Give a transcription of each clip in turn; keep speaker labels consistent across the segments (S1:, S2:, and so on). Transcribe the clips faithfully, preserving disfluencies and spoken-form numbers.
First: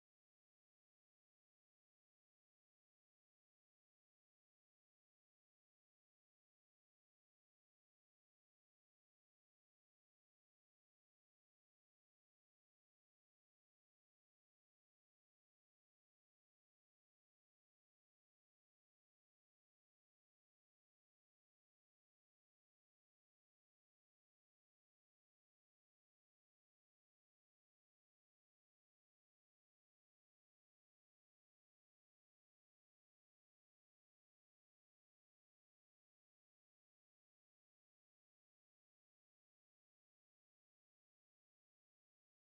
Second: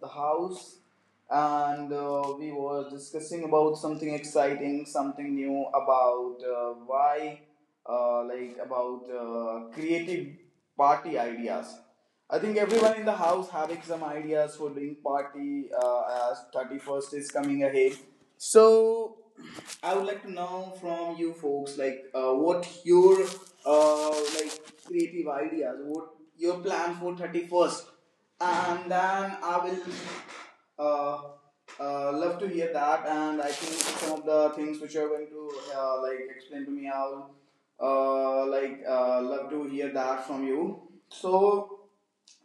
S1: the house, and uh, we were discussing about something exciting, something new about uh, why, uh, like about uh, creative party ideas. I think everyone in the house having some ideas for doing party uh, as thirty first is coming ahead. So I would like to know from you folks like uh, what your uh, like creative ideas, what your plan for thirty first, and then I will uh, uh, love to hear that. And I think some of the things which you are going to uh, like explain to me, I'll uh, like uh, love to hear that from you. So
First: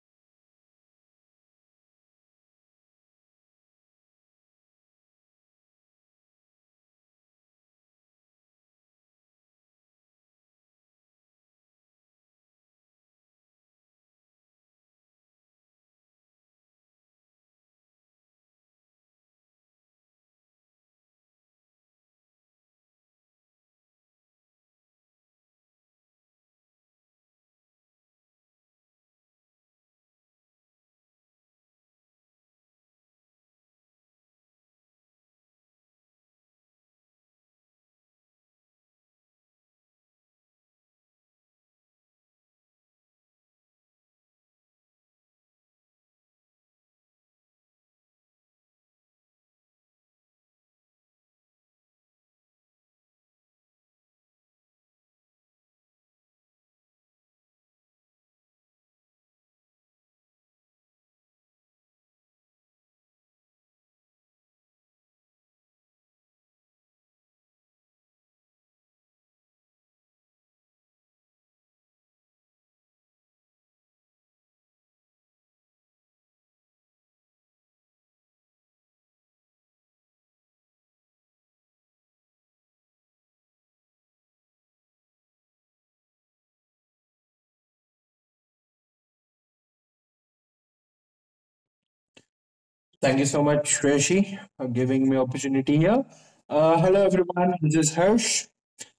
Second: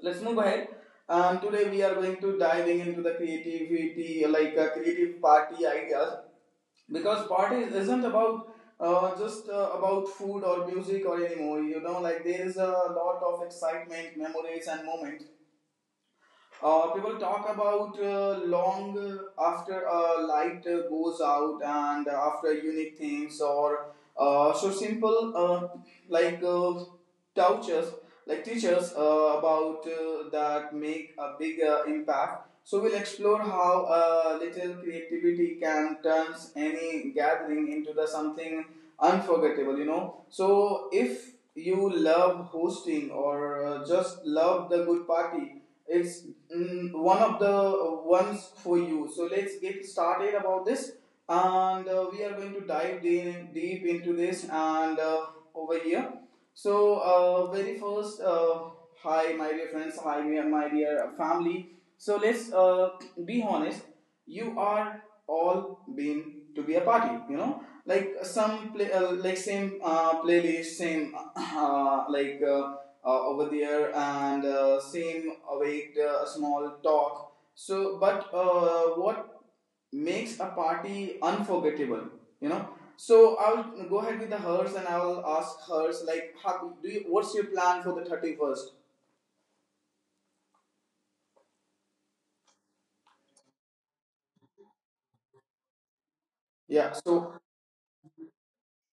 S1: let's move ahead. Um, today we are going to diving into the creativity, like uh, creative party ideas, because party isn't about uh, just uh, about food or music or anymore. You know, like there is a lot of excitement, memories, and moments uh, people talk about uh, long uh, after a light uh, goes out and after unique things or uh, so simple uh, like uh, touches like teachers uh, about uh, that make a big uh, impact, so we'll explore how a little creativity can turn any gathering into the something unforgettable, you know. So if you love hosting or uh, just love the good party, it's mm, one of the uh, ones for you. So let's get started about this, and uh, we are going to dive de- deep into this and uh, over here. So uh, very first, uh, hi my dear friends, hi my my dear family. So let's uh, be honest. You are all been to be a party, you know, like some play, uh, like same uh, playlist, same uh, like. Uh, uh, over there and uh, same await uh, a small talk. So but uh, what makes a party unforgettable, you know? So I'll go ahead with the hers and I'll ask hers like how do you, what's your plan for the thirty first?
S2: Thank you so much, Shreshi, for giving me opportunity here. Uh,
S1: Yeah,
S2: hello,
S1: so
S2: everyone. This is Harsh,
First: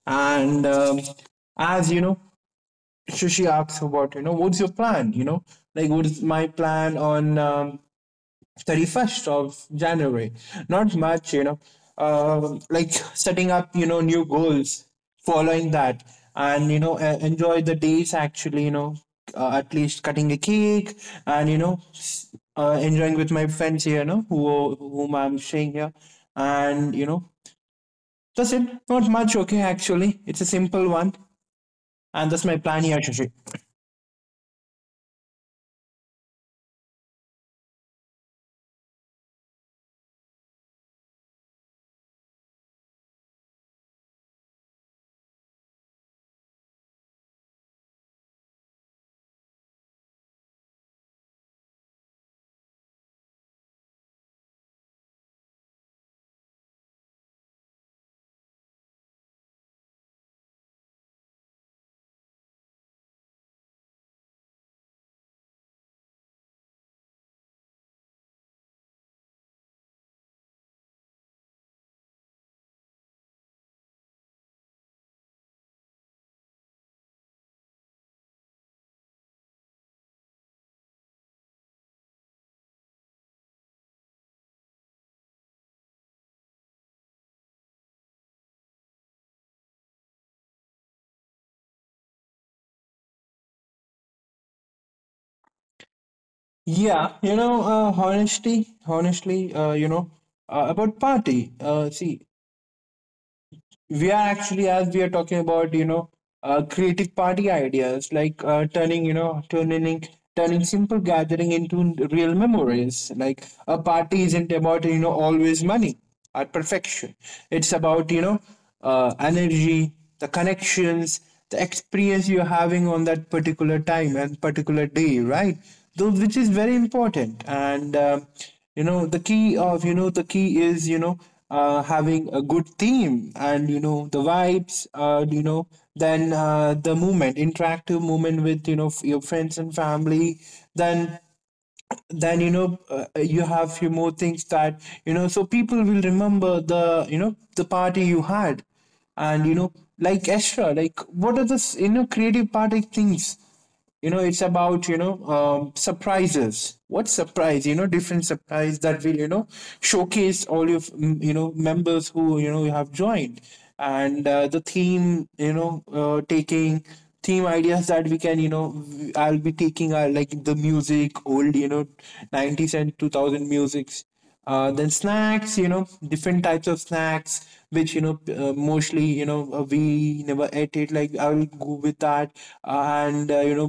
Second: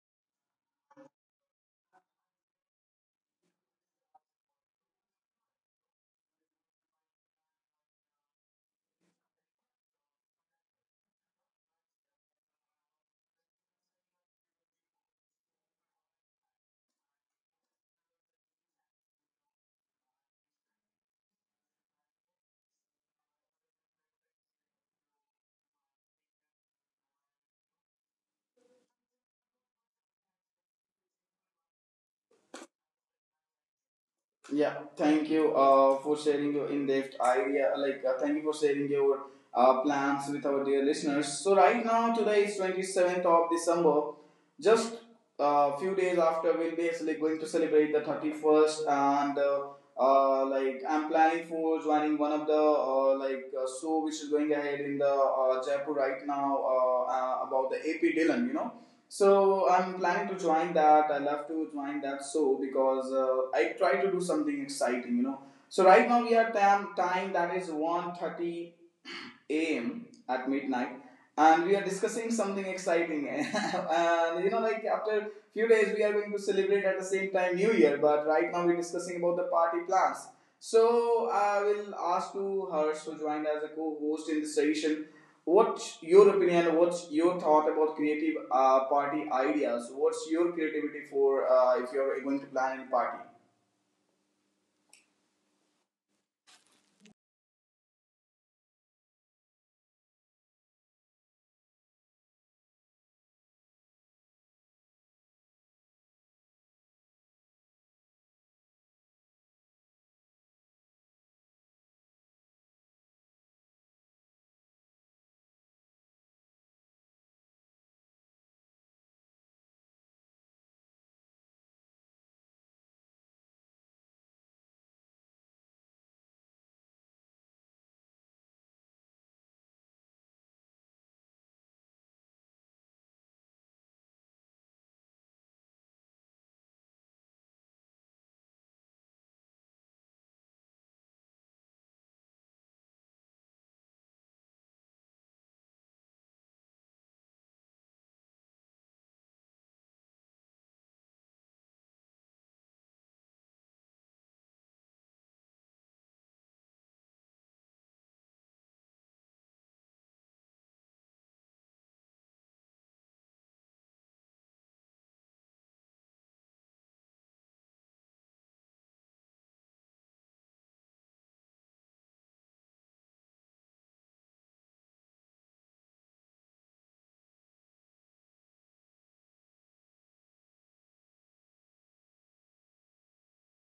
S2: and um, as you know, Shreshi asks about you know what's your plan. You know, like what is my plan on um, thirty-first of January. Not much, you know, uh, like setting up, you know, new goals, following that, and, you know, uh, enjoy the days actually, you know, uh, at least cutting a cake and, you know, s- uh, enjoying with my friends here, you know, who, whom I'm staying here. And, you know, that's it. Not much, okay, actually. It's a simple one. And that's my plan here, Shashi.
S1: yeah, thank you uh, for sharing your in-depth idea. Like, uh, thank you for sharing your uh, plans with our dear listeners. So right now, today is twenty seventh of December. Just a few days after, we'll be actually going to celebrate the thirty first, and uh, uh, like I'm planning for joining one of the uh, like uh, show which is going ahead in the uh, Jaipur right now uh, uh, about the A P Dylan. You know, so I'm planning to join that. I love to join that so because uh, I try to do something exciting, you know. So right now we are tam- time that is one thirty a m at midnight, and we are discussing something exciting. And you know, like after few days we are going to celebrate at the same time New Year, but right now we're discussing about the party plans. So I will ask to Harsh to join as a co-host in this session. What's your opinion, what's your thought about creative uh, party ideas, what's your creativity for uh, if you're going to plan a party?
S2: Yeah, you know, uh, honestly, honestly, uh, you know, uh, about party. Uh, see, we are actually, as we are talking about, you know uh, creative party ideas, like uh, turning, you know turning turning simple gathering into n- real memories. Like, a party isn't about, you know always money or perfection. It's about, you know uh, energy, the connections, the experience you're having on that particular time and particular day, right? Those which is very important. And um you know the key of, you know the key is, you know uh, having a good theme, and you know the vibes. Uh, you know then uh, the movement, interactive movement with, you know f- your friends and family. Then, then you know uh, uh, you have few more things, that, you know so people will remember, the you know the party you had. And you know Like, extra, like, what are the, s- you know creative party things. You know it's about, you know um, surprises. What surprise, you know different surprise, that will, you know showcase all your, mm, you know members who, you know you have joined. And uh, the theme, you know uh, taking theme ideas that we can, you know i i'll be taking, are like the music, old, you know nineties and two thousand musics. Uh, then snacks, you know different types of snacks which, you know uh, mostly, you know uh, we never ate it. Like, I will go with that. Uh, and uh, you know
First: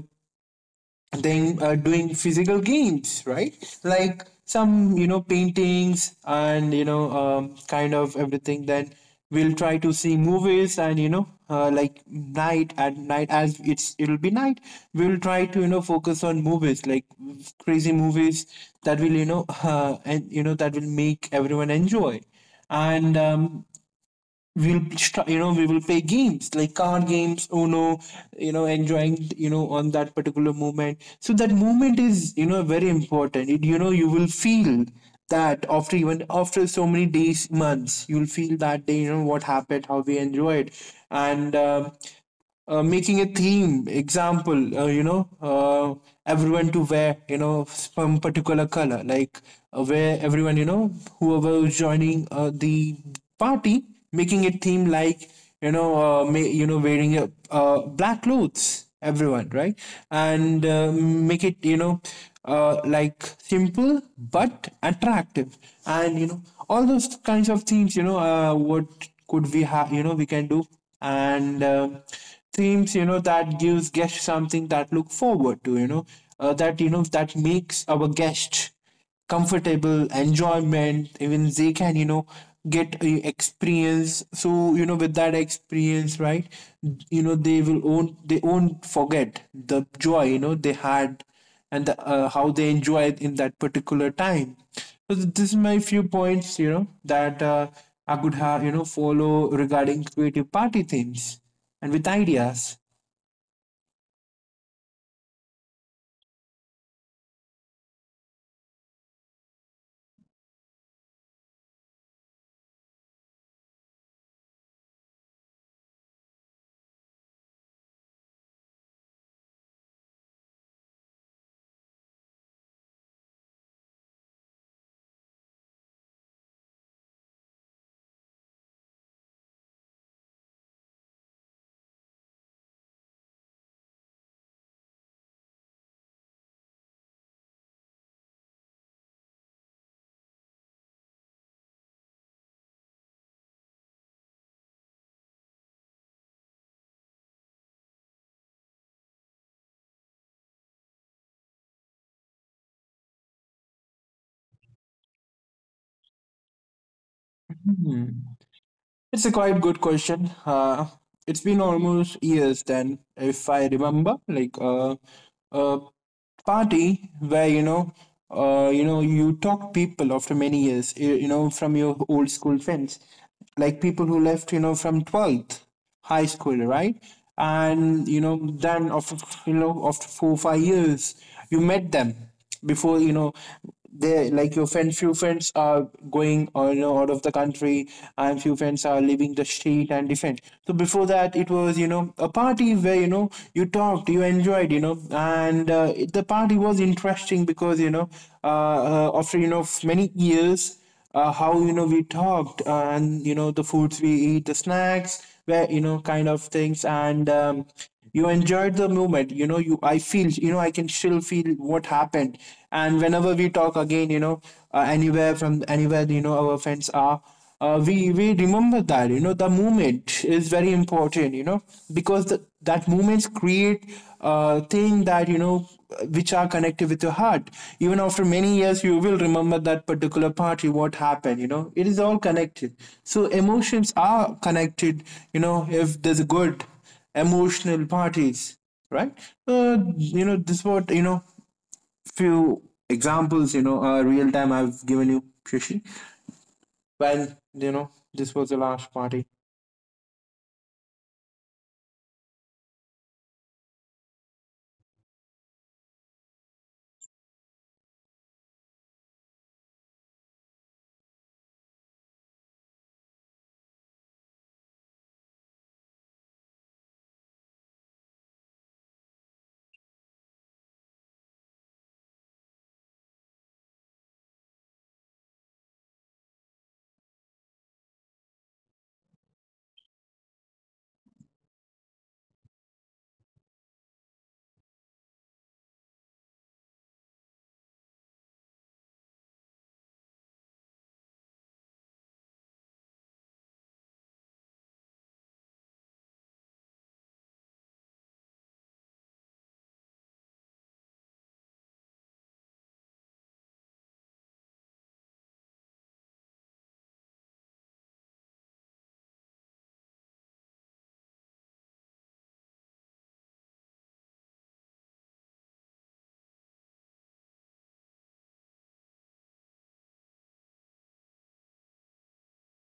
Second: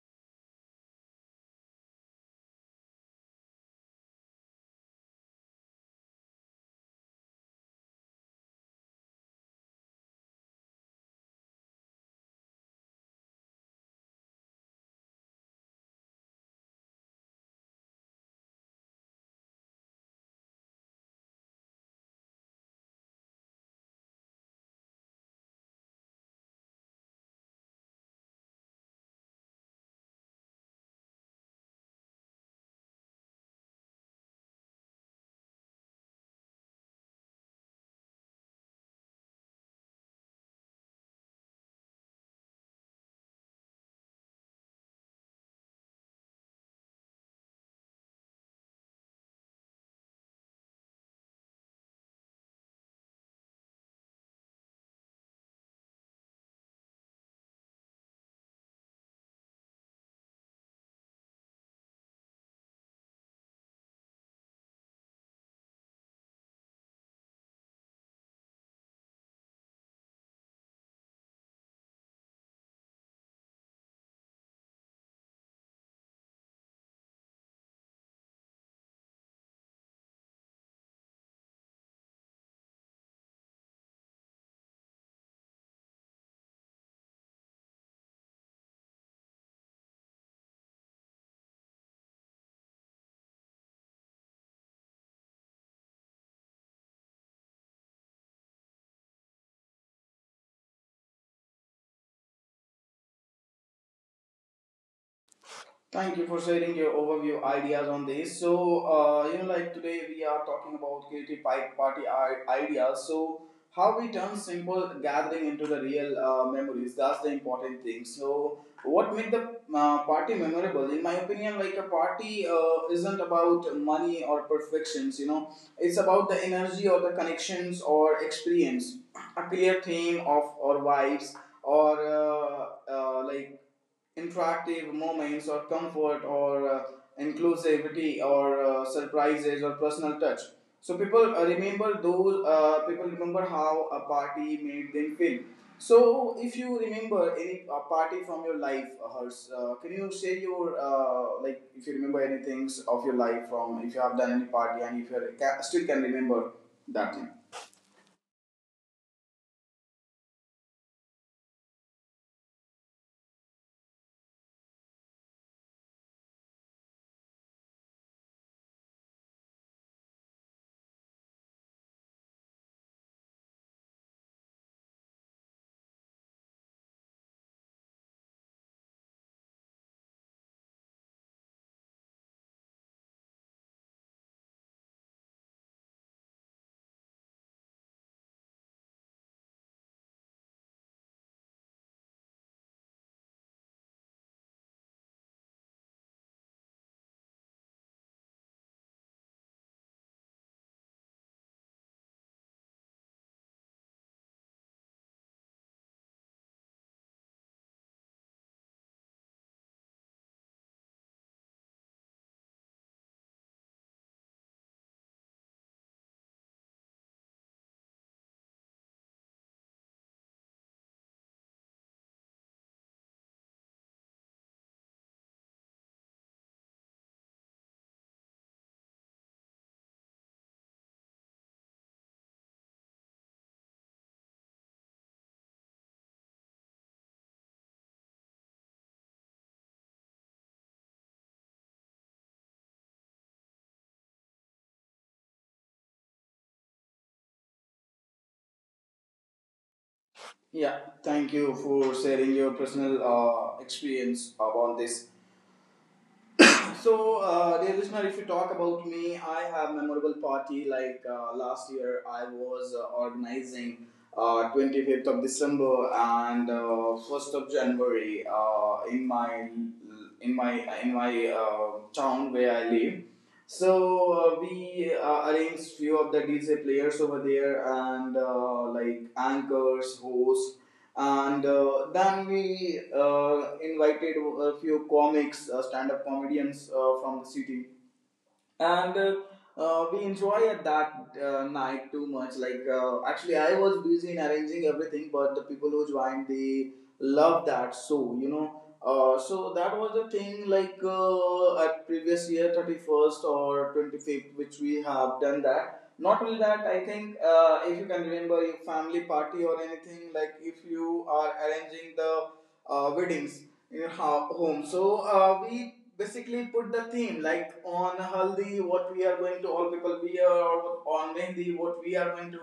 S2: then uh, doing physical games, right? Like some, you know paintings, and you know um, kind of everything. Then we'll try to see movies, and, you know uh, like night, at night as it's it'll be night, we'll try to, you know focus on movies, like crazy movies, that will, you know uh, and you know that will make everyone enjoy. And um, we'll start, you know we will play games, like card games, uno, you know enjoying, you know on that particular moment. So that moment is, you know very important. It, you know You will feel that, after, even after so many days, months, you'll feel that day, you know what happened, how we enjoyed. And um uh, making a theme, example, uh, you know uh, everyone to wear, you know some particular color, like, uh, where everyone, you know whoever is joining uh, the party, making a theme like, you know uh, ma- you know wearing a, uh, black clothes, everyone, right? And uh, make it, you know uh, like simple but attractive. And, you know all those kinds of things. You know uh, what could we have, you know we can do. And uh, themes, you know that gives guests something that look forward to, you know uh, that, you know that makes our guests comfortable, enjoyment, even they can, you know get a experience. So, you know with that experience, right, you know they will own, they won't forget the joy, you know they had, and uh, how they enjoy it in that particular time. So th- this is my few points, you know, that uh, I could have, you know, follow regarding creative party themes and with ideas.
S1: Thank you for sharing your overview ideas on this. So, uh, you know, like today we are talking about creative pi- party i- ideas. So, how we turn simple gathering into the real uh, memories. That's the important thing. So, what make the uh, party memorable? In my opinion, like a party uh, isn't about money or perfections. You know, it's about the energy or the connections or experience. A clear theme of or vibes or uh, uh, like interactive moments or comfort or uh, inclusivity or uh, surprises or personal touch, so people uh, remember those, uh, people remember how a party made them feel. So if you remember any uh, party from your life, uh, Harsh, uh, can you share your uh, like if you remember any things of your life, from if you have done any party and if you ca- still can remember that thing?
S2: It's a quite good question. Uh, it's been almost years then. If I remember, like, uh, a party where, you know, uh, you know, you talk people after many years, you, you know, from your old school friends, like people who left, you know, from twelfth high school, right? And, you know, then after you know, after four five years, you met them. Before, you know they, like, your friend, few friends are going, or, you know out of the country, and few friends are leaving the street, and different. So before that, it was, you know a party where, you know you talked, you enjoyed, you know and uh, the party was interesting because, you know uh, uh, after, you know many years, uh, how, you know we talked, uh, and, you know the foods we eat, the snacks, where, you know kind of things. And um, you enjoyed the moment. You know you i feel you know I can still feel what happened. And whenever we talk again, you know uh, anywhere, from anywhere, you know our friends are, uh, we we remember that, you know the movement is very important, you know because the, that movements create, uh, thing that, you know which are connected with your heart. Even after many years, you will remember that particular party, what happened, you know it is all connected. So emotions are connected. You know if there's a good emotional parties, right, uh, you know this what, you know few examples, you know uh, real time I've given you, Shashi. Well, you know, this was the last party.
S1: Yeah, thank you for sharing your personal uh, experience about this. So, uh, dear listener, if you talk about me, I have memorable party. Like uh, last year, I was uh, organizing uh, twenty fifth of December and uh, first of January uh, in my in my in my uh, town where I live. So uh, we uh, arranged few of the D J players over there and uh, like anchors, hosts, and uh, then we uh, invited a few comics, uh, stand-up comedians uh, from the city, and uh, uh, we enjoy at that uh, night too much. Like uh, actually, I was busy in arranging everything, but the people who joined they love that so, you know. Uh, so that was the thing like uh, at previous year thirty first or twenty fifth which we have done that. Not only that, I think uh, if you can remember your family party or anything, like if you are arranging the uh, weddings in your ho- home. So uh, we basically put the theme like on haldi what we are going to all people wear, or on mehndi what we are going to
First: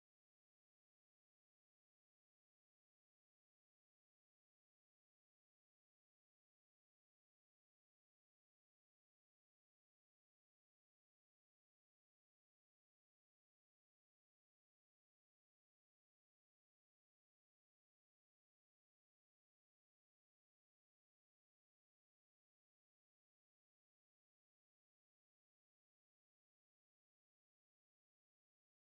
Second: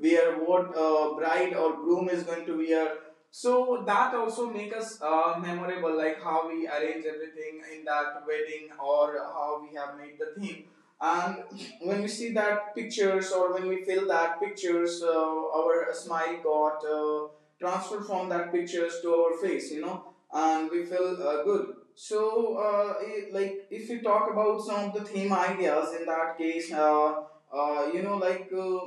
S1: wear, what uh, bride or groom is going to wear. So that also make us uh, memorable, like how we arrange everything in that wedding or how we have made the theme. And when we see that pictures or when we feel that pictures, uh, our smile got uh, transferred from that pictures to our face, you know, and we feel uh, good. So, uh, I- like, if we talk about some of the theme ideas, in that case, uh, uh, you know, like uh,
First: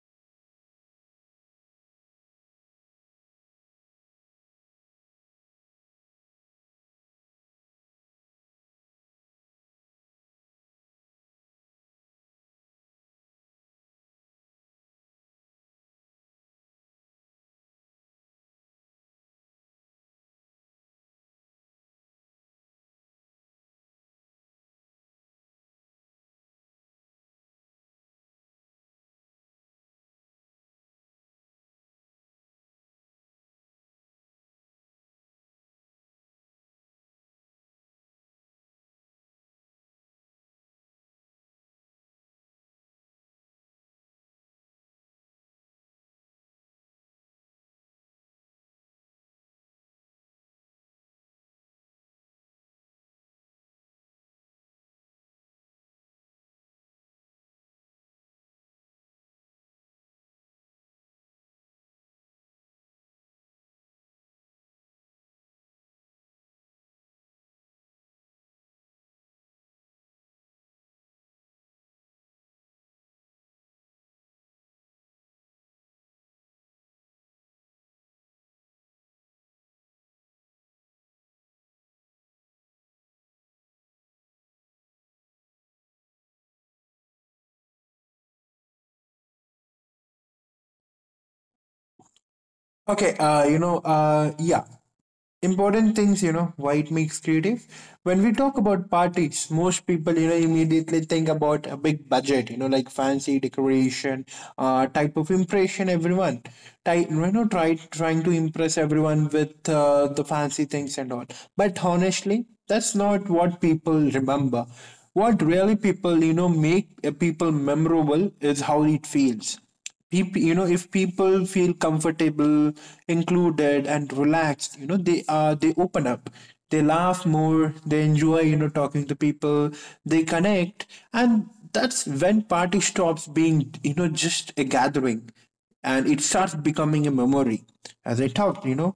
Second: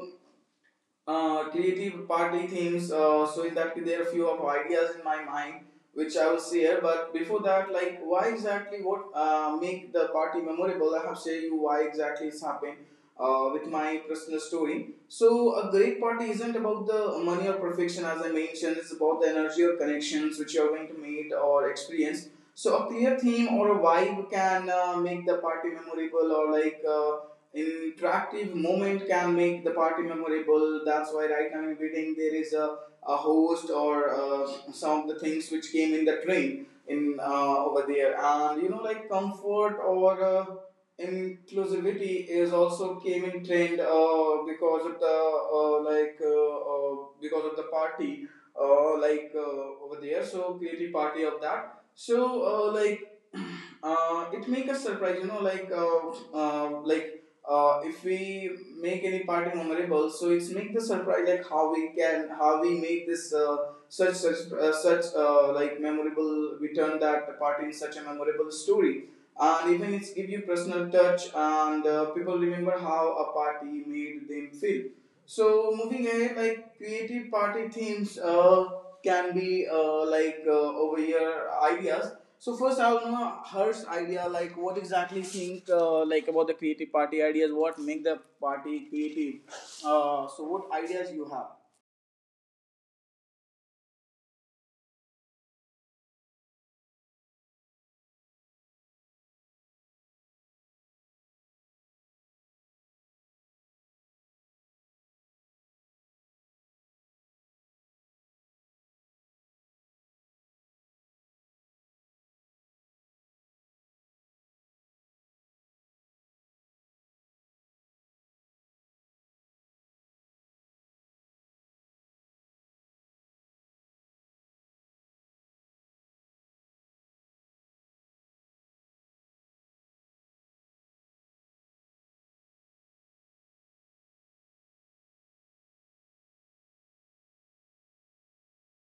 S1: uh, creative party themes. Uh, so in that there are few of ideas in my mind which I will share. But before that, like why exactly, what uh, make the party memorable? I have shared you why exactly it's happened. Uh, with my personal story. So, a great party isn't about the money or perfection, as I mentioned, it's about the energy or connections which you're going to meet or experience. So, a clear theme or a vibe can uh, make the party memorable, or like uh, interactive moment can make the party memorable. That's why right now in wedding there is a, a host or uh, some of the things which came in the train in uh, over there, and you know, like comfort or uh, inclusivity is also came in trend uh, because of the uh, like uh, uh, because of the party uh, like uh, over there. So creative party of that. So uh, like uh, it make us surprise, you know, like uh, uh, like uh, if we make any party memorable, so it's make the surprise, like how we can, how we make this uh, such such uh, such uh, like memorable. We turn that party in such a memorable story, and even it's give you personal touch, and uh, people remember how a party made them feel. So moving ahead, like creative party themes uh, can be uh, like uh, over here ideas. So first, I will know Harsh's idea, like what exactly think uh, like about the creative party ideas, what make the party creative. Uh, so what ideas you have?
S2: Okay, uh, you know, uh, yeah, important things, you know, why it makes creative. When we talk about parties, most people, you know, immediately think about a big budget, you know, like fancy decoration, uh, type of impression everyone, try, you know, try trying to impress everyone with uh, the fancy things and all. But honestly, that's not what people remember. What really people, you know, make uh, people memorable, is how it feels. People, you know if people feel comfortable, included and relaxed, you know they are they open up, they laugh more, they enjoy, you know talking to people, they connect. And that's when party stops being, you know just a gathering, and it starts becoming a memory. As I talked, you know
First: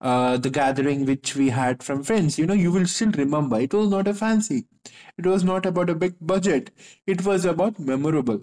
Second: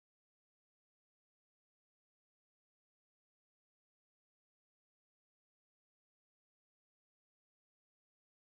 S2: uh, the gathering which we had from friends. You know, you will still remember. It was not a fancy. It was not about a big budget. It was about memorable.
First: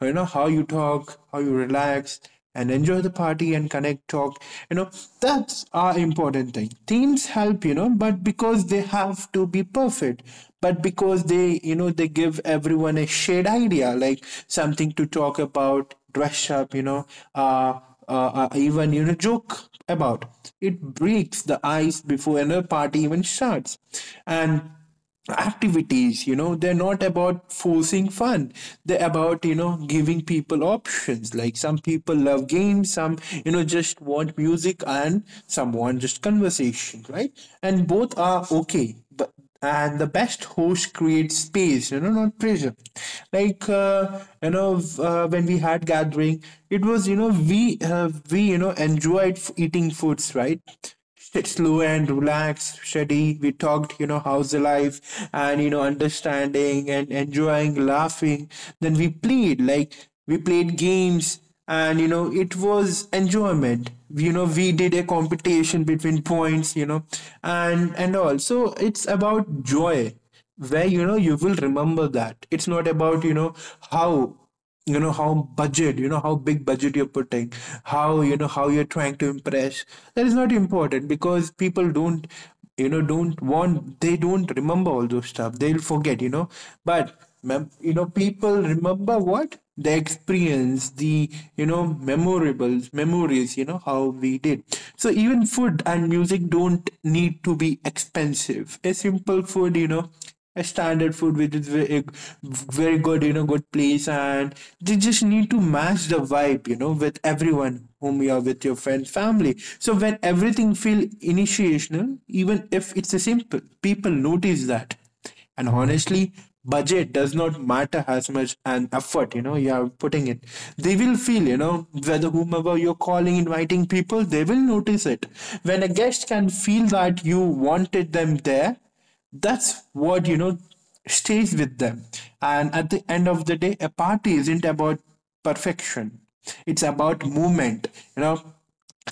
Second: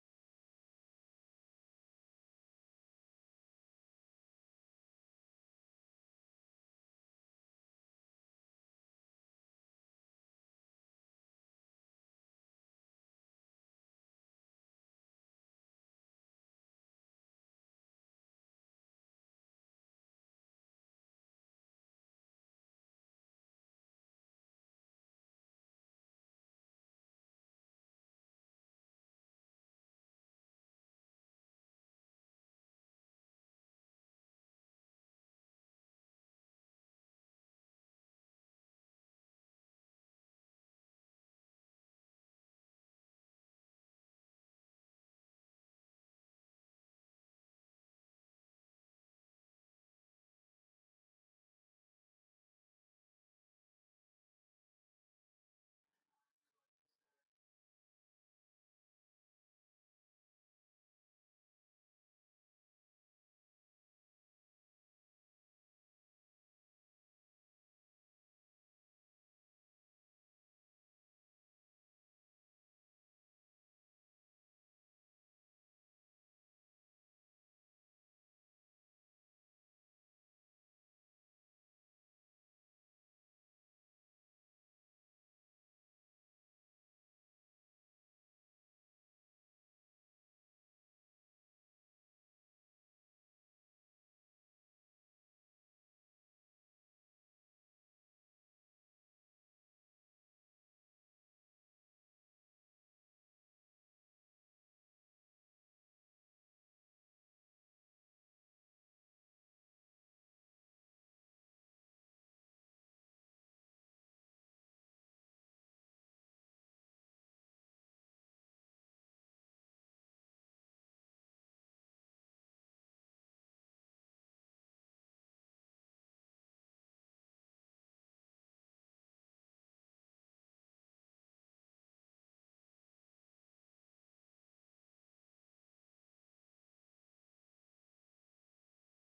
S2: You know, how you talk, how you relax and enjoy the party, and connect, talk. You know, that's our important thing. Themes help, you know, but because they have to be perfect. But because they, you know, they give everyone a shared idea, like something to talk about, dress up, you know, uh, uh, uh, even, you know joke about. It breaks the ice before another party even starts. And activities, you know they're not about forcing fun, they're about, you know giving people options, like some people love games, some, you know just want music, and some want just conversation, right? And both are okay, but, and the best host creates space, you know not pressure. Like, uh, you know uh, when we had gathering, it was, you know we uh, we you know enjoyed f- eating foods, right? Sit slow and relaxed, steady, we talked, you know how's the life, and, you know understanding and enjoying, laughing, then we played, like we played games, and, you know it was enjoyment, you know we did a competition between points, you know and and all. So it's about joy, where, you know you will remember that. It's not about, you know how you know how budget, you know how big budget you're putting, how, you know how you're trying to impress. That is not important, because people don't, you know don't want, they don't remember all those stuff. They'll forget, you know but mem- you know people remember what, the experience, the, you know memorables, memories, you know how we did. So even food and music don't need to be expensive. A simple food, you know a standard food which is very, very good, you know, good place, and they just need to match the vibe, you know, with everyone, whom you are with your friends, family. So when everything feel initiational, even if it's a simple, people notice that. And honestly, budget does not matter as much, and effort, you know, you are putting it. They will feel, you know, whether whomever you're calling, inviting people, they will notice it. When a guest can feel that you wanted them there, that's what you know stays with them. And at the end of the day, a party isn't about perfection, it's about movement, you know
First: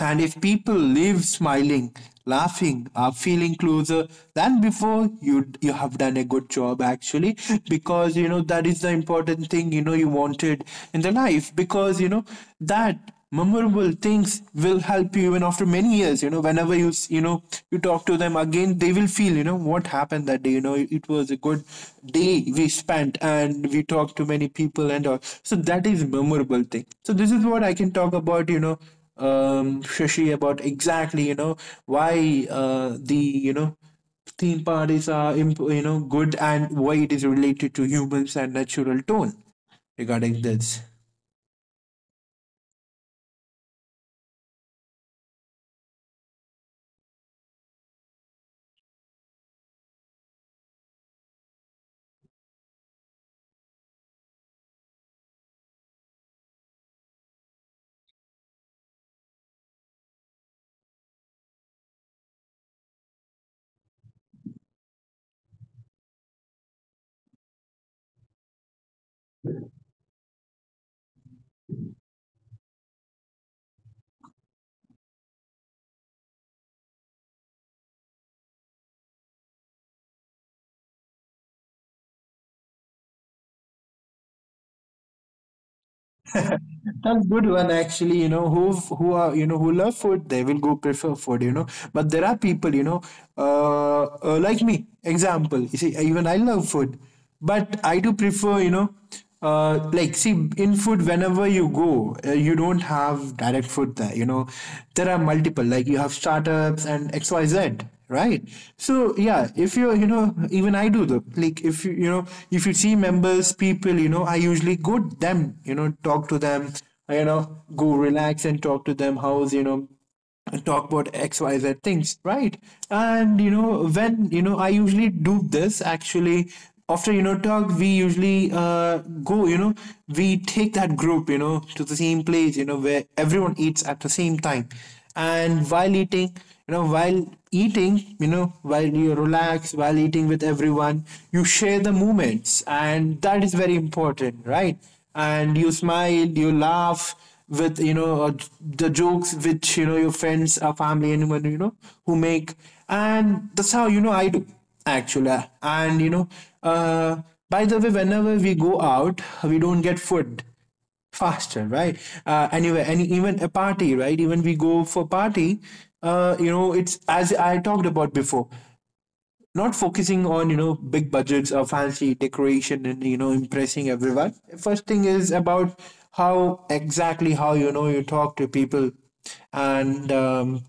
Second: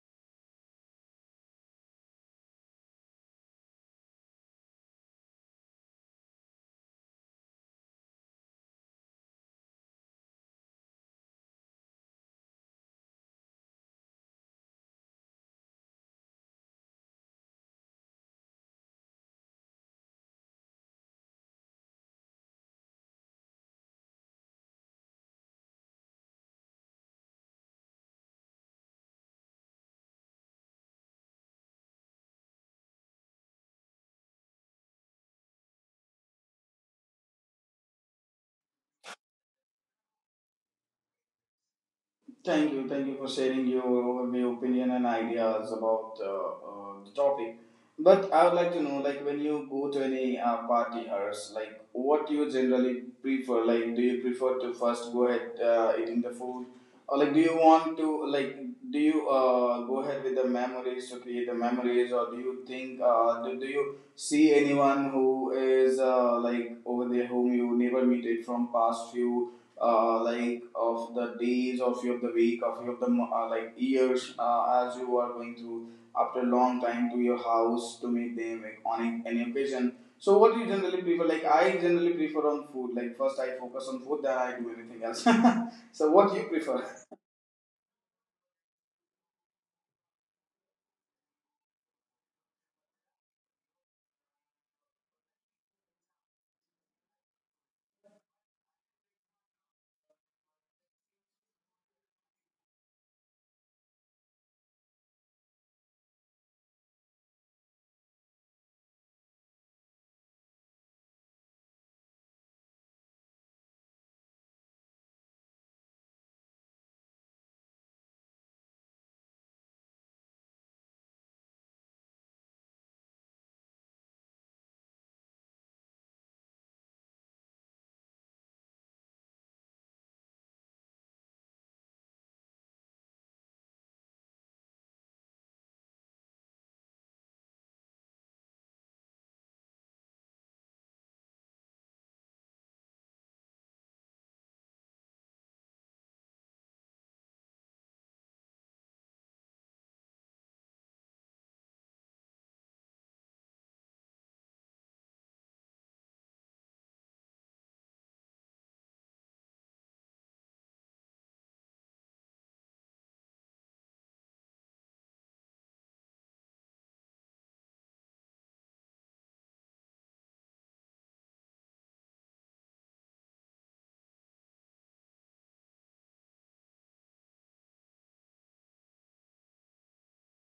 S2: and if people live smiling, laughing, are feeling closer than before, you you have done a good job actually. Because you know that is the important thing, you know you wanted in the life. Because you know that memorable things will help you even after many years, you know whenever you you know you talk to them again, they will feel, you know what happened that day, you know it was a good day we spent and we talked to many people and all. So that is memorable thing. So this is what I can talk about, you know um Shashi, about exactly, you know why uh the you know theme parties are imp- you know good and why it is related to humans and natural tone regarding this.
S1: Thank you. Thank you for sharing your overview, opinion, and ideas about uh, uh, the topic. But I would like to know, like, when you go to any uh, party house, like, what you generally prefer? Like, do you prefer to first go ahead uh, eating the food, or like, do you want to like, do you uh, go ahead with the memories to create the memories? Or do you think, uh, do, do you see anyone who is uh, like over there whom you never meet it from past few uh, like of the days of your, of the week of your, of the mo- uh, like years uh, as you are going through after a long time to your house to meet them, like, on a- any occasion? So what do you generally prefer? Like I generally prefer on food, like first I focus on food then I do anything else. So what do you prefer?
S2: That's good one actually, you know, who who are you know who love food, they will go prefer food, you know. But there are people, you know, uh, uh, like me. Example, you see, even I love food, but I do prefer, you know, uh, like see in food whenever you go, uh, you don't have direct food there, you know. There are multiple, like you have startups and X Y Z, right? So yeah, if you you know even I do the, like if you you know if you see members people, you know I usually go to them, you know talk to them, you know go relax and talk to them. How's, you know and talk about XYZ things, right? And you know when you know I usually do this actually. After you know talk, we usually uh, go, you know we take that group, you know to the same place, you know where everyone eats at the same time. And while eating, you know while eating you know while you relax, while eating with everyone, you share the moments and that is very important, right? And you smile, you laugh with you know uh, the jokes which, you know your friends or family, anyone, you know who make. And that's how, you know I do actually. And you know uh, by the way, whenever we go out we don't get food faster, right? uh, anyway. And even a party, right, even we go for party, uh, you know it's as I talked about before, not focusing on, you know big budgets or fancy decoration and, you know impressing everyone. First thing is about how exactly, how, you know you talk to people. And um,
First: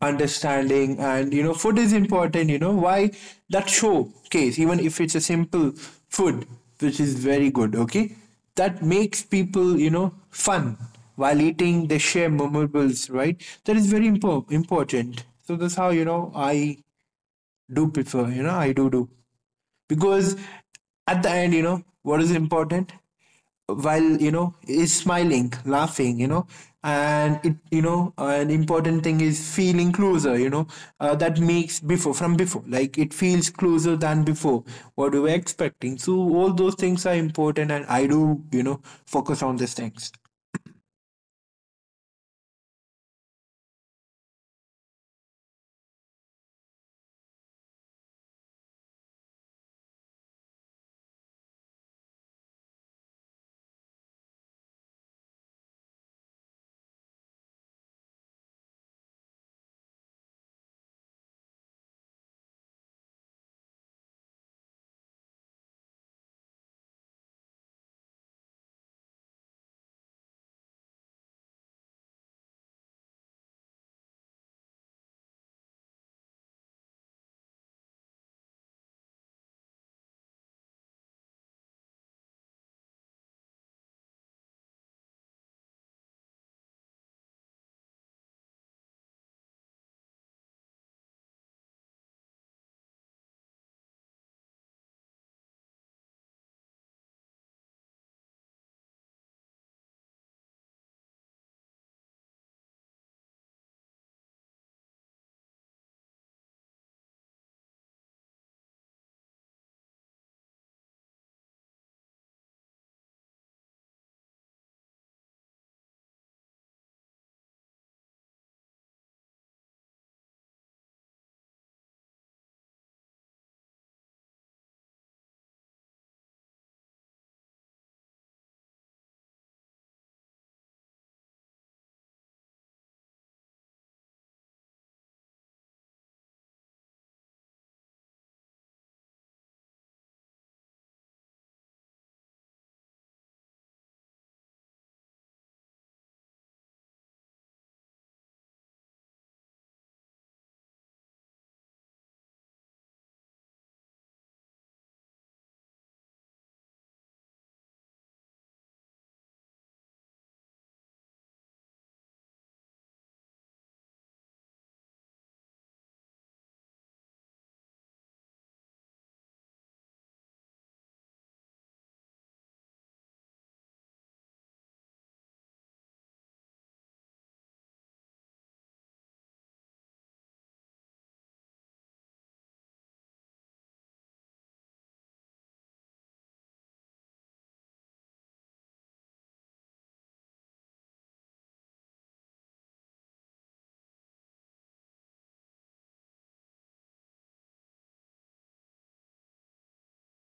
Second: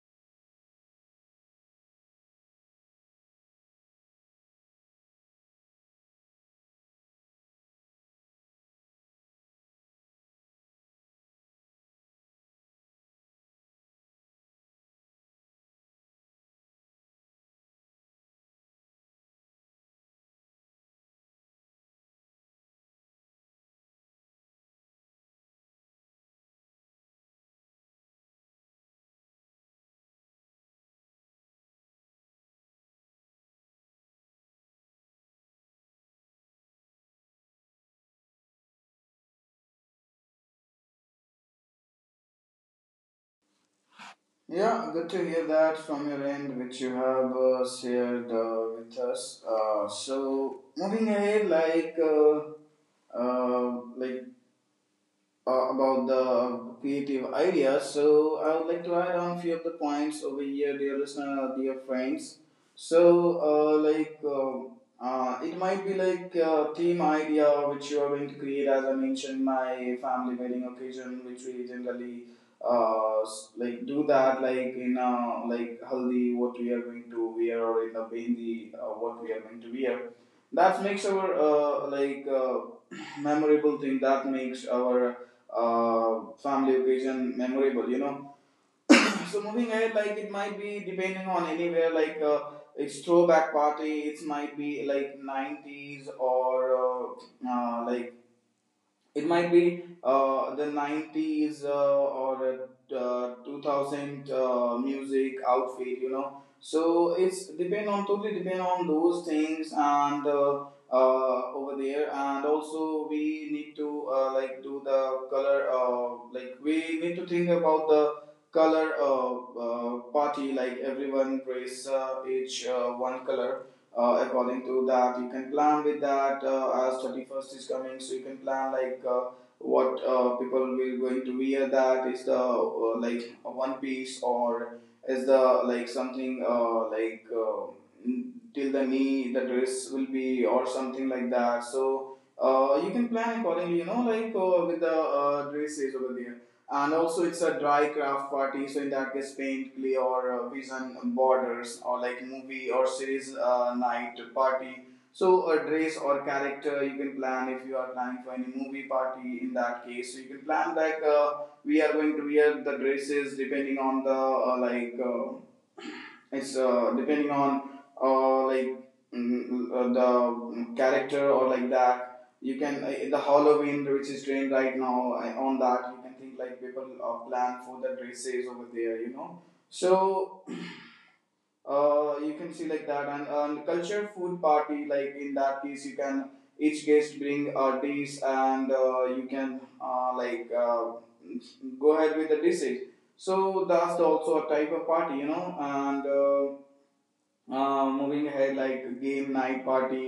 S2: understanding, and you know food is important, you know why. That showcase, even if it's a simple food which is very good, okay, that makes people, you know fun. While eating, they share memorables, right? That is very impo- important. So that's how, you know I do prefer, you know I do do. Because at the end, you know what is important, while, you know is smiling, laughing, you know and it, you know an important thing is feeling closer, you know uh, that makes before from before, like it feels closer than before what we were expecting. So all those things are important, and I do, you know focus on these things.
S1: Yeah, good to hear that from your end which you have uh, shared uh, with us. Uh, so moving ahead like uh, uh, like uh, about the creative ideas. So I would like to add on a few of the points over here, dear listener, dear friends. So uh, like um uh, it might be like a theme idea which you are going to create, as I mentioned, my family wedding occasion, which we generally uh, s- like do that like in uh, like haldi what we are going to wear, or in the behndi uh, what we are going to wear, that makes our uh, like uh, memorable thing, that makes our uh, family occasion memorable, you know. So moving ahead, like it might be depending on anywhere, like uh, it's throwback party, it might be like nineties or uh, uh, like it might be uh, the nineties uh, or uh, two thousand uh, music outfit, you know. So it's depend on totally depend on those things and uh, uh, over there, and also we need to uh, like do the color. Uh, like we need to think about the color uh, uh, party. Like everyone wears uh, each uh, one color uh, according to that you can plan with that uh, as thirty first is coming, so you can plan like uh, what uh, people will going to wear. That is the uh, like a one piece, or is the like something uh, like uh, till the knee the dress will be, or something like that. So uh, you can plan accordingly, you know, like uh, with the uh, dresses over there. And also, it's a dry craft party, so in that case, paint, clay, or uh, vision borders, or like movie or series uh, night party. So, a dress or character you can plan if you are planning for any movie party. In that case, so you can plan like uh, we are going to wear the dresses depending on the uh, like uh, it's uh, depending on uh, like mm, uh, the character or like that. You can uh, the Halloween which is doing right now I, on that you can think like people uh, plan for the dresses over there, you know. So uh, you can see like that. and, and culture food party, like in that case you can each guest bring uh, dish, and uh, you can uh, like uh, go ahead with the dishes. So that's also a type of party, you know. And uh, uh, moving ahead, like game night party,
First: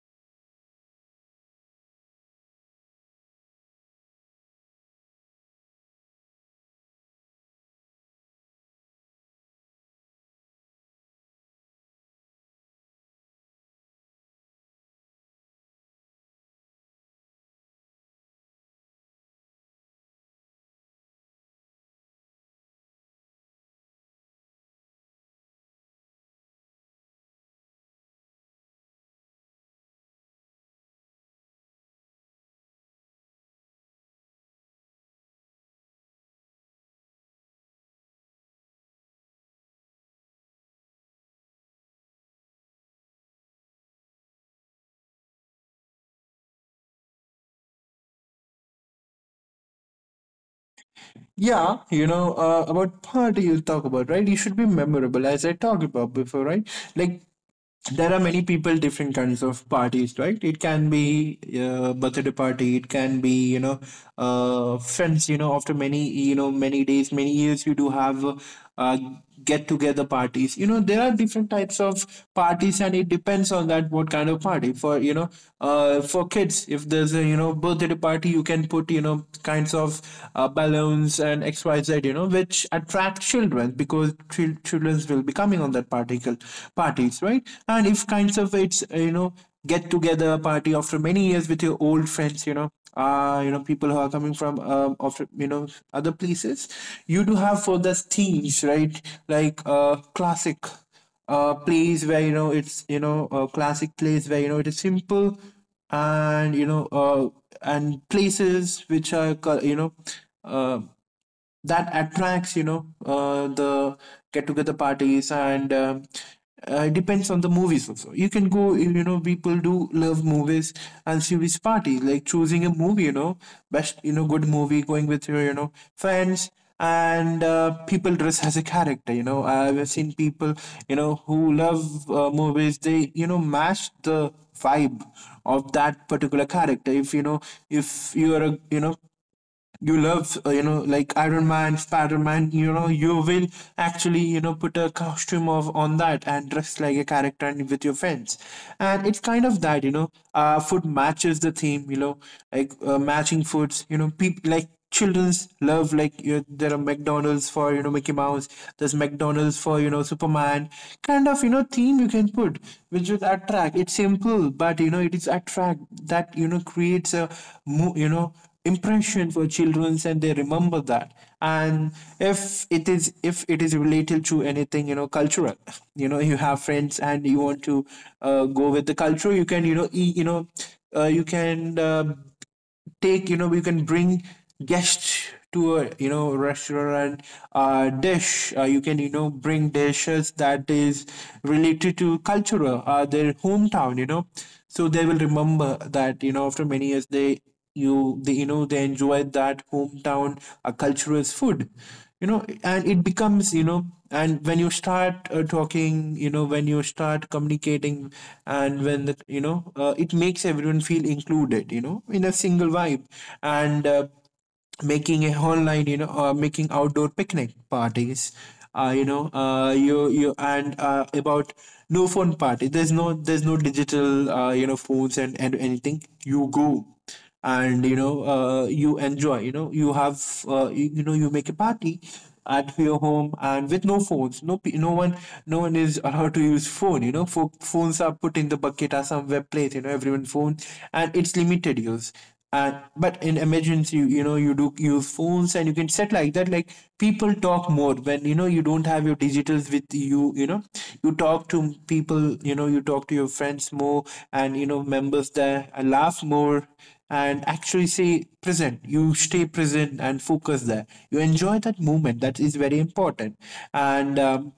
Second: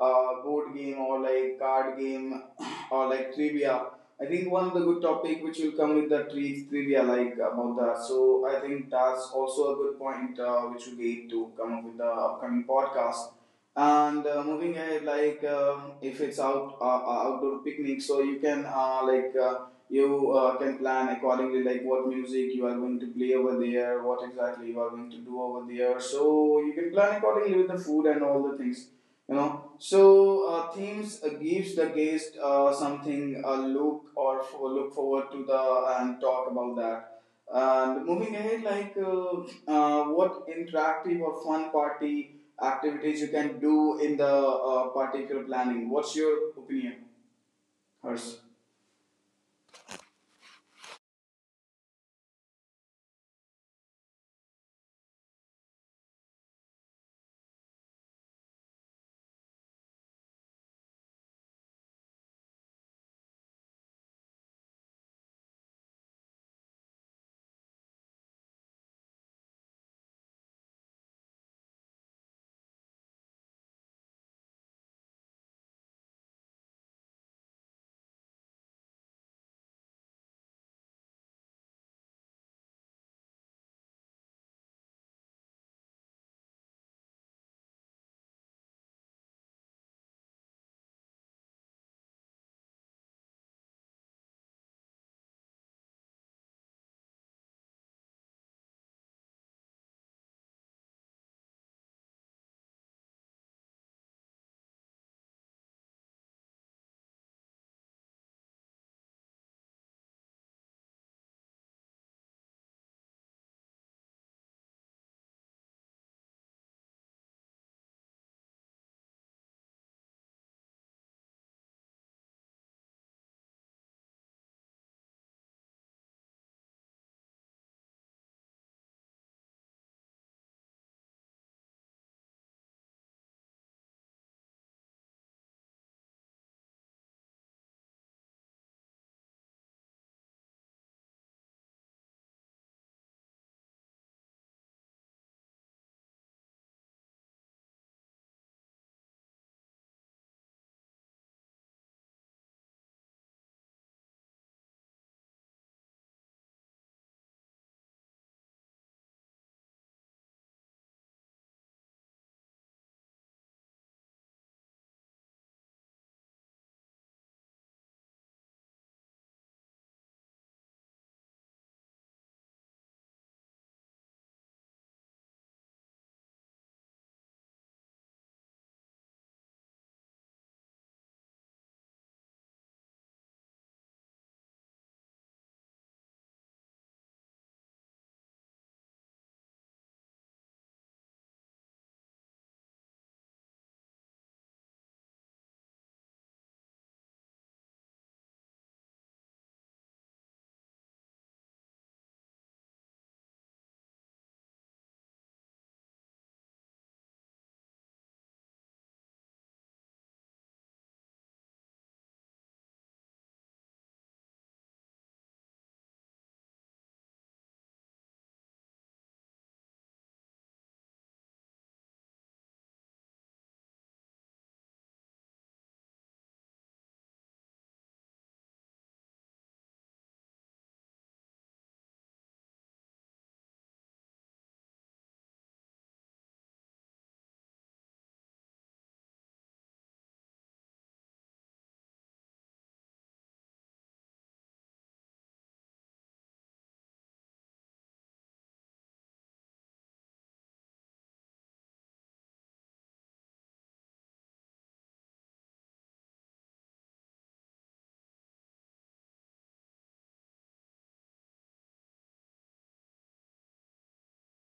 S1: uh, board game or like card game or like trivia. I think one of the good topic which will come with the tri- trivia like about that. So I think that's also a good point uh, which will be to come up with the upcoming podcast. And uh, moving ahead, like uh, if it's out uh, uh, outdoor picnic, so you can uh, like. Uh, you uh, can plan accordingly like what music you are going to play over there, what exactly you are going to do over there. So you can plan accordingly with the food and all the things, you know. So uh, themes uh, gives the guest uh, something uh, look or for, look forward to the and talk about that. And moving ahead like uh, uh, what interactive or fun party activities you can do in the uh, particular planning. What's your opinion, hers?
S2: Yeah, you know uh, about party you talk about, right? You should be memorable, as I talked about before, right? Like there are many people, different kinds of parties, right? It can be uh, birthday party, it can be, you know uh, friends, you know after many, you know many days, many years, you do have uh, uh, get together parties, you know there are different types of parties, and it depends on that what kind of party for, you know uh, for kids. If there's a, you know birthday party, you can put, you know kinds of uh, balloons and XYZ, you know which attract children, because chil- childrens will be coming on that particle parties, right? And if kinds of it's, uh, you know get together party after many years with your old friends, you know uh you know people who are coming from um after, you know other places, you do have for the themes, right? Like uh classic uh plays where, you know it's, you know uh, classic plays where, you know it is simple. And you know uh and places which are, you know uh, that attracts, you know uh, the get together parties. And um uh, it depends on the movies also, you can go, you know people do love movies. And see which party, like choosing a movie, you know best, you know good movie, going with your, you know friends. And uh, people dress as a character, you know I've seen people, you know who love uh, movies, they, you know match the vibe of that particular character. If, you know if you are a, you know you love, uh, you know like Iron Man, Spider-Man, you know you will actually, you know put a costume of on that and dress like a character and with your friends. And it's kind of that, you know uh food matches the theme, you know like uh, matching foods, you know people like children's love, like, you know, there are McDonald's for, you know Mickey Mouse. There's McDonald's for, you know Superman. Kind of, you know theme you can put, which would attract. It's simple, but, you know it is attract, that, you know creates a mo- you know impression for children and they remember that. And if it is, if it is related to anything, you know cultural, you know you have friends and you want to uh, go with the culture, you can, you know e- you know uh, you can uh, take, you know you can bring guests to a, you know restaurant uh dish, uh, you can, you know bring dishes that is related to culture, uh, their hometown, you know so they will remember that, you know after many years they, you they, you know they enjoyed that hometown uh, cultural food, you know and it becomes, you know and when you start uh, talking, you know when you start communicating, and when the, you know uh, it makes everyone feel included, you know in a single vibe. And uh, making a online, you know uh, making outdoor picnic parties, uh, you know uh, you you and uh, about no phone party, there's no, there's no digital uh, you know phones and, and anything you go. And, you know uh, you enjoy, you know you have uh, you, you know you make a party at your home and with no phones, no pe- no one, no one is allowed to use phone, you know Pho- phones are put in the bucket or somewhere place, you know everyone phone, and it's limited use. And but in emergency, you know you do use phones, and you can set like that. Like people talk more when, you know you don't have your digitals with you, you know you talk to people, you know you talk to your friends more. And, you know members there, and laugh more. And actually say present, you stay present and focus there, you enjoy that moment, that is very important. And um,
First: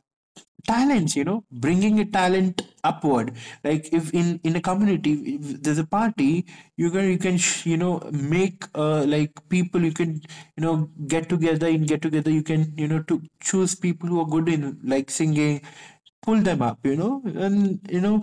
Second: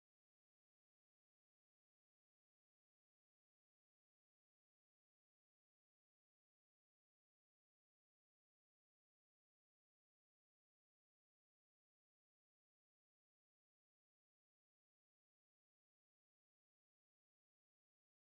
S2: talents, you know bringing a talent upward. Like if, in in a community, if there's a party, you can, you can sh- you know make, uh, like people, you can, you know get together, in get together you can, you know to choose people who are good in, like, singing, pull them up, you know and you know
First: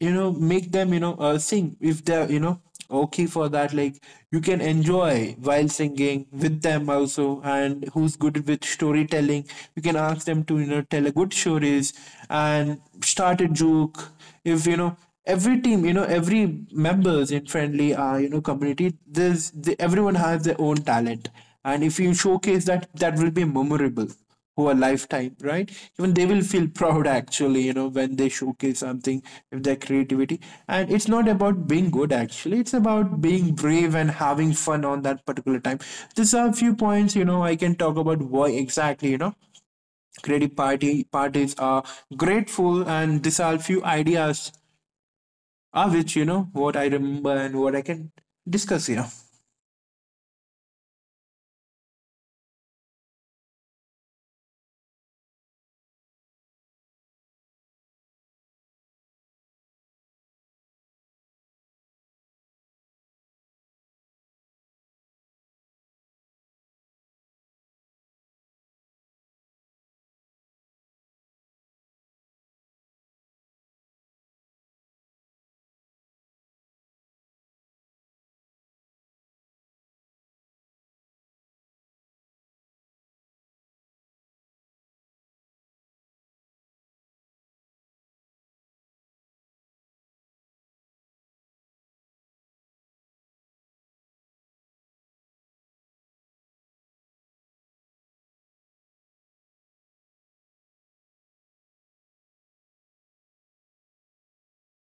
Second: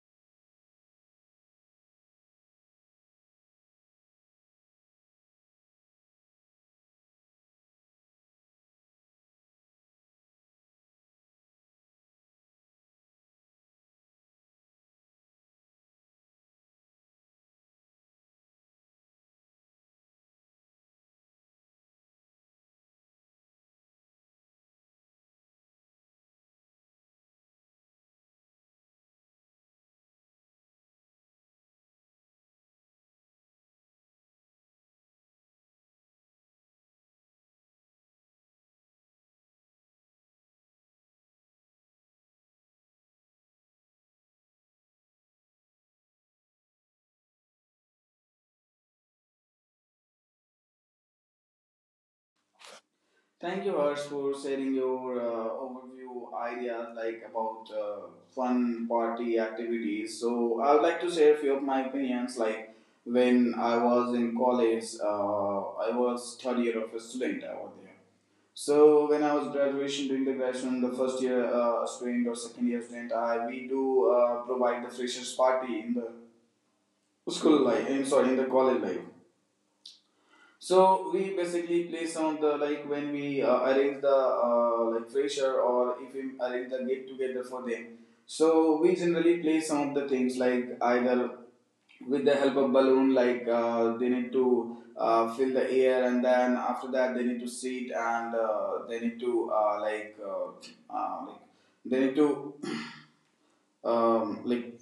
S2: you know make them, you know uh, sing if they're, you know okay for that. Like you can enjoy while singing with them also. And who's good with storytelling, you can ask them to, you know tell a good stories, and start a joke. If, you know every team, you know every members in friendly, uh, you know community, there's the, everyone has their own talent. And if you showcase that, that will be memorable over lifetime, right? Even they will feel proud actually, you know, when they showcase something with their creativity. And it's not about being good actually, it's about being brave and having fun on that particular time. These are a few points, you know, I can talk about why exactly, you know, creative party parties are grateful, and these are a few ideas of which, you know, what I remember and what I can discuss here.
S1: Thank you, Harsh, for sharing your uh, overview ideas like about uh, fun party activities. So I would like to share a few of my opinions. Like when I was in college, uh, I was third year of a student over there. So when I was graduation, during the graduation, the first year uh, student or second year student, I we do uh, provide the freshers party in the school life. I'm sorry, in the college life. So we basically play some of the like when we uh, arrange the uh, like fresher, or if we arrange the get together for them. So we generally play some of the things like either with the help of balloon, like uh, they need to uh, fill the air, and then after that they need to sit and uh, they need to uh, like uh, uh, like they need to um, like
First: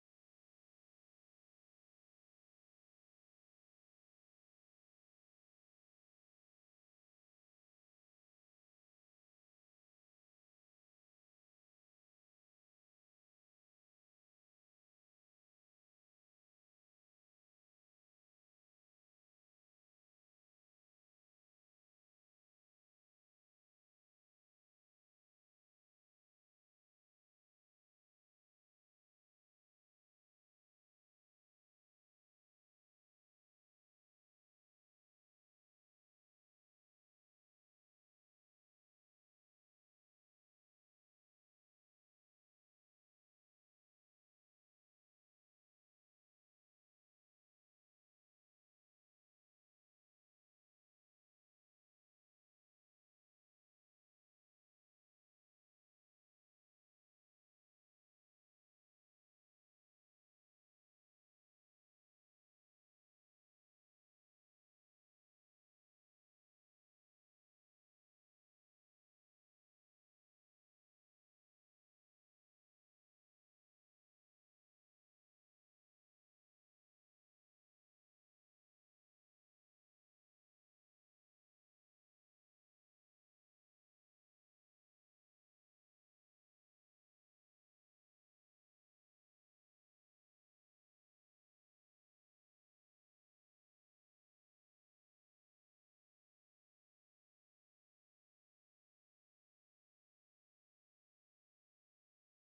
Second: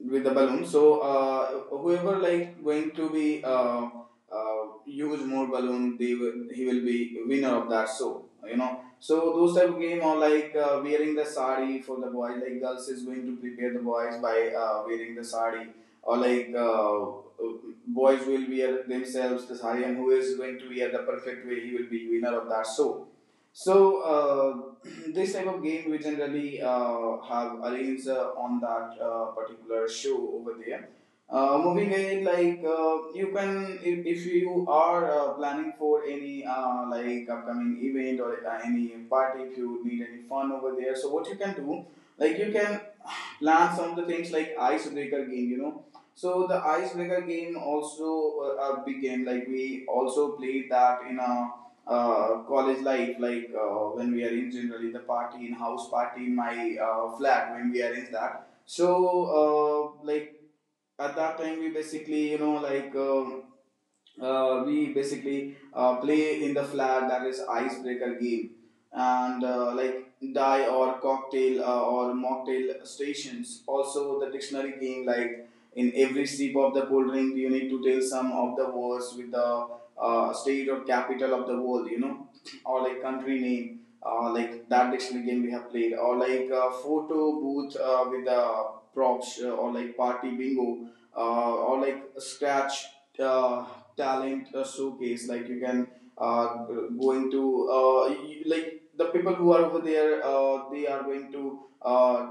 S1: with the balloon. So uh, whoever like going to be uh, uh, use more balloon, they will, he will be winner of that. So you know, so those type of game, or like uh, wearing the sari for the boys. Like girls is going to prepare the boys by uh, wearing the sari, or like uh, boys will wear themselves the sari, and who is going to wear the perfect way, he will be winner of that. So so uh, this type of game we generally uh, have arranged uh, on that uh, particular show over there. Uh, moving ahead, like uh, you can, if, if you are uh, planning for any uh, like upcoming event or uh, any party, if you need any fun over there, so what you can do, like you can plan some of the things like icebreaker game, you know. So the icebreaker game also uh, a big game, like we also played that in a uh, college life, like uh, when we are in generally the party in house party in my uh, flat when we arrange that. So uh, like at that time we basically, you know, like um uh, we basically uh, play in the flat that is icebreaker game. And uh, like die or cocktail uh, or mocktail stations, also the dictionary game, like in every sip of the cold drink you need to tell some of the words with the uh, state or capital of the world, you know, or like country name uh, like that dictionary game we have played, or like uh, photo booth uh, with the props uh, or like party bingo uh, or like scratch uh, talent uh, showcase. Like you can uh, go into uh, you, like the people who are over there. Uh, they are going to uh,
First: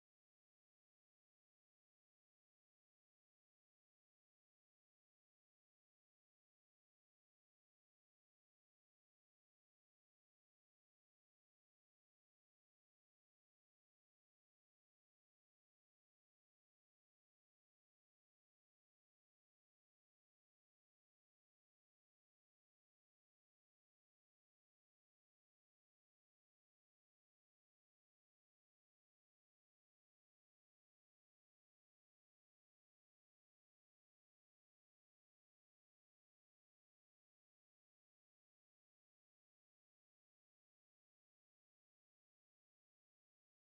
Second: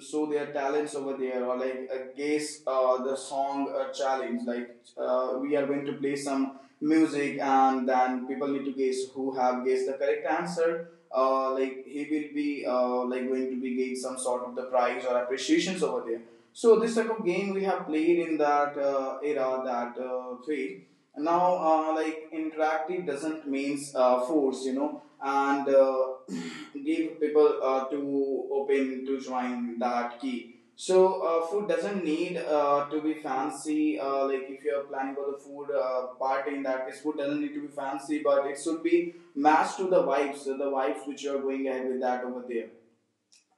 S1: show their talents over there, or like uh, guess uh, the song uh, challenge. Like uh, we are going to play some music, and then people need to guess who have guessed the correct answer. Uh, like he will be uh, like going to be getting some sort of the prize or appreciations over there. So this type of game we have played in that uh, era, that uh, phase now. Uh, like interactive doesn't means uh, force, you know. And uh, give people uh, to open to join that key. So uh, food doesn't need uh, to be fancy. Uh, like if you're planning for the food uh, party, in that case food doesn't need to be fancy, but it should be matched to the vibes, so the vibes which you're going ahead with that over there.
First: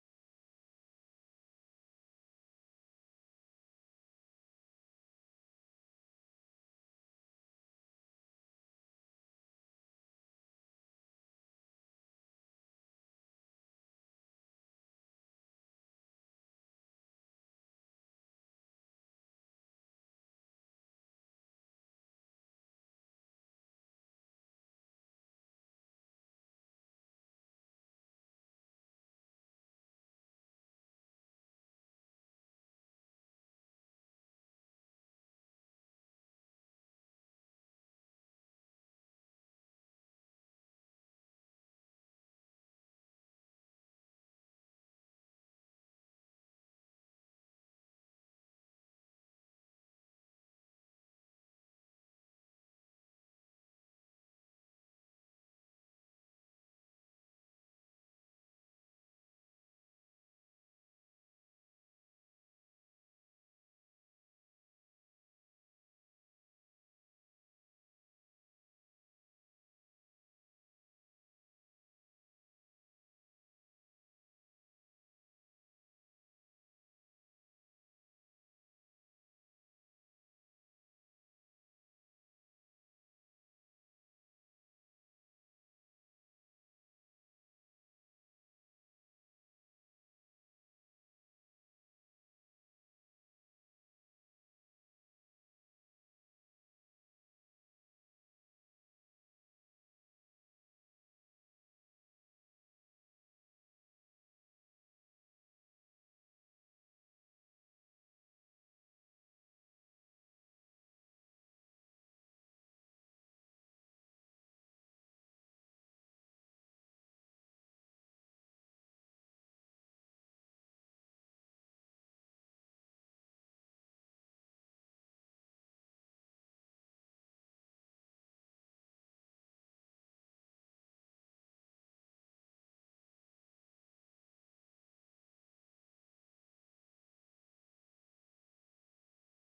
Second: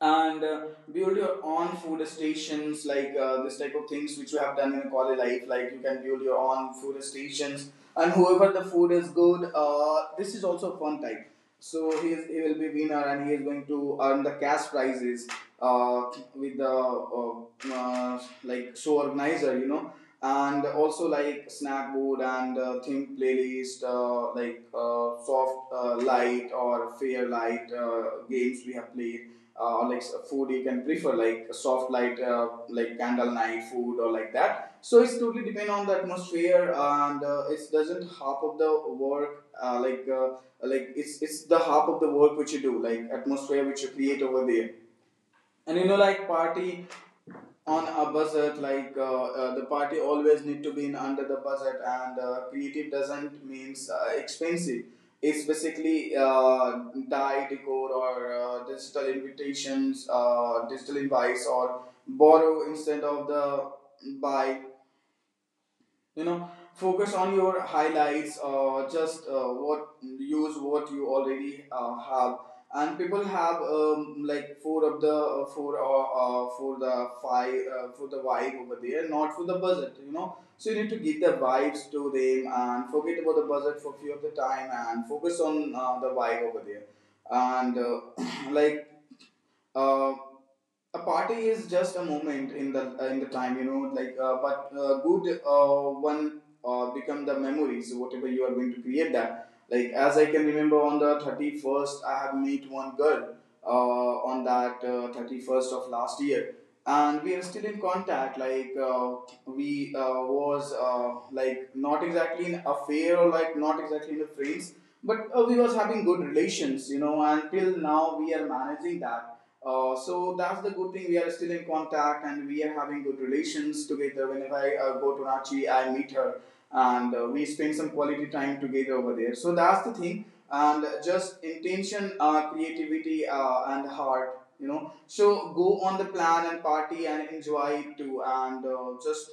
S1: And uh, build your own food stations, like uh, this type of things which you have done in a college life, like you can build your own food stations and whoever the food is good, uh, this is also a fun type. So he, is, he will be winner and he is going to earn the cash prizes uh, with the uh, uh, like show organizer, you know. And also like snack board and uh, theme playlist uh, like uh, soft uh, light or fair light uh, games we have played, uh, or like food you can prefer like a soft light uh, like candle night food or like that. So it's totally depend on the atmosphere, and uh, it doesn't half of the work uh, like uh, like it's it's the half of the work which you do, like atmosphere which you create over there. And you know, like party on a buzzard, like uh, uh, the party always need to be in under the buzzard. And uh, creative doesn't means uh, expensive. It's basically uh, dye decor, or uh, digital invitations, uh, digital invites, or borrow instead of the buy, you know. Focus on your highlights, or just uh, what use what you already uh, have. And people have um, like four of the uh, four uh uh, for the five uh, for the vibe over there, not for the budget, you know. So you need to give the vibes to them and forget about the budget for few of the time and focus on uh, the vibe over there. And uh, like uh, a party is just a moment in the uh, in the time, you know. Like uh, but uh, good uh, one uh, become the memories whatever you are going to create that. Like as I can remember, on the thirty first I have met one girl uh, on that uh, thirty first of last year, and we are still in contact. Like uh, we uh, was uh, like not exactly in affair or like not exactly in the friends, but uh, we was having good relations, you know, and till now we are managing that. Uh, so that's the good thing. We are still in contact and we are having good relations together. Whenever I uh, go to Ranchi, I meet her, and uh, we spend some quality time together over there. So that's the thing. And just intention, uh, creativity, uh, and heart, you know. So go on the plan and party and enjoy it too. And uh, just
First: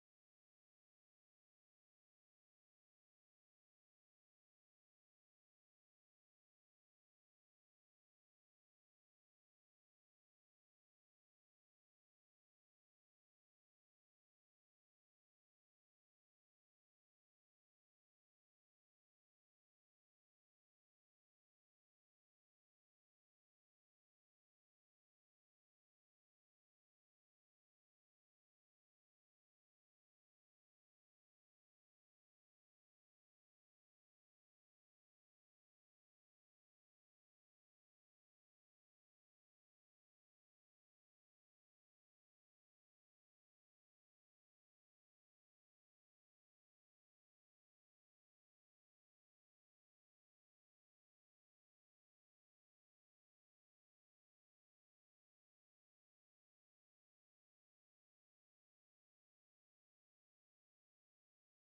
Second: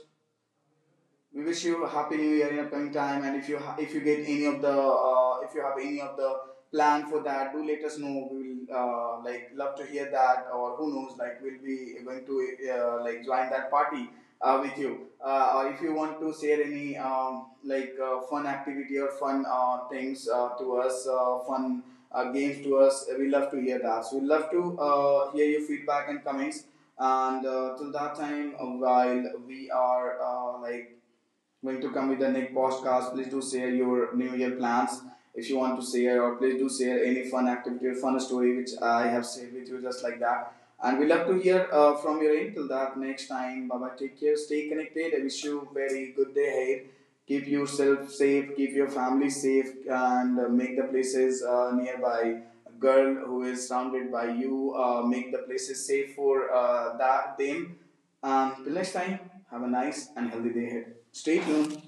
S1: we wish you a happy and upcoming time. And if you ha- if you get any of the uh, if you have any of the plan for that, do let us know. We will uh, like love to hear that, or who knows, like we'll be going to uh, like join that party uh, with you. Uh, or if you want to share any um, like uh, fun activity or fun uh, things uh, to us, uh, fun uh, games to us, we love to hear that. So we love to uh, hear your feedback and comments. And uh, till that time, uh, while we are uh, like going to come with the next podcast. Please do share your New Year plans if you want to share, or please do share any fun activity or fun story which I have shared with you, just like that. And we love to hear uh, from your end. Till that next time, bye bye. Take care, stay connected. I wish you very good day ahead. Keep yourself safe, keep your family safe, and uh, make the places uh, nearby girl who is surrounded by you. Uh, make the places safe for uh, that them. Um, till next time, have a nice and healthy day ahead. Stay tuned.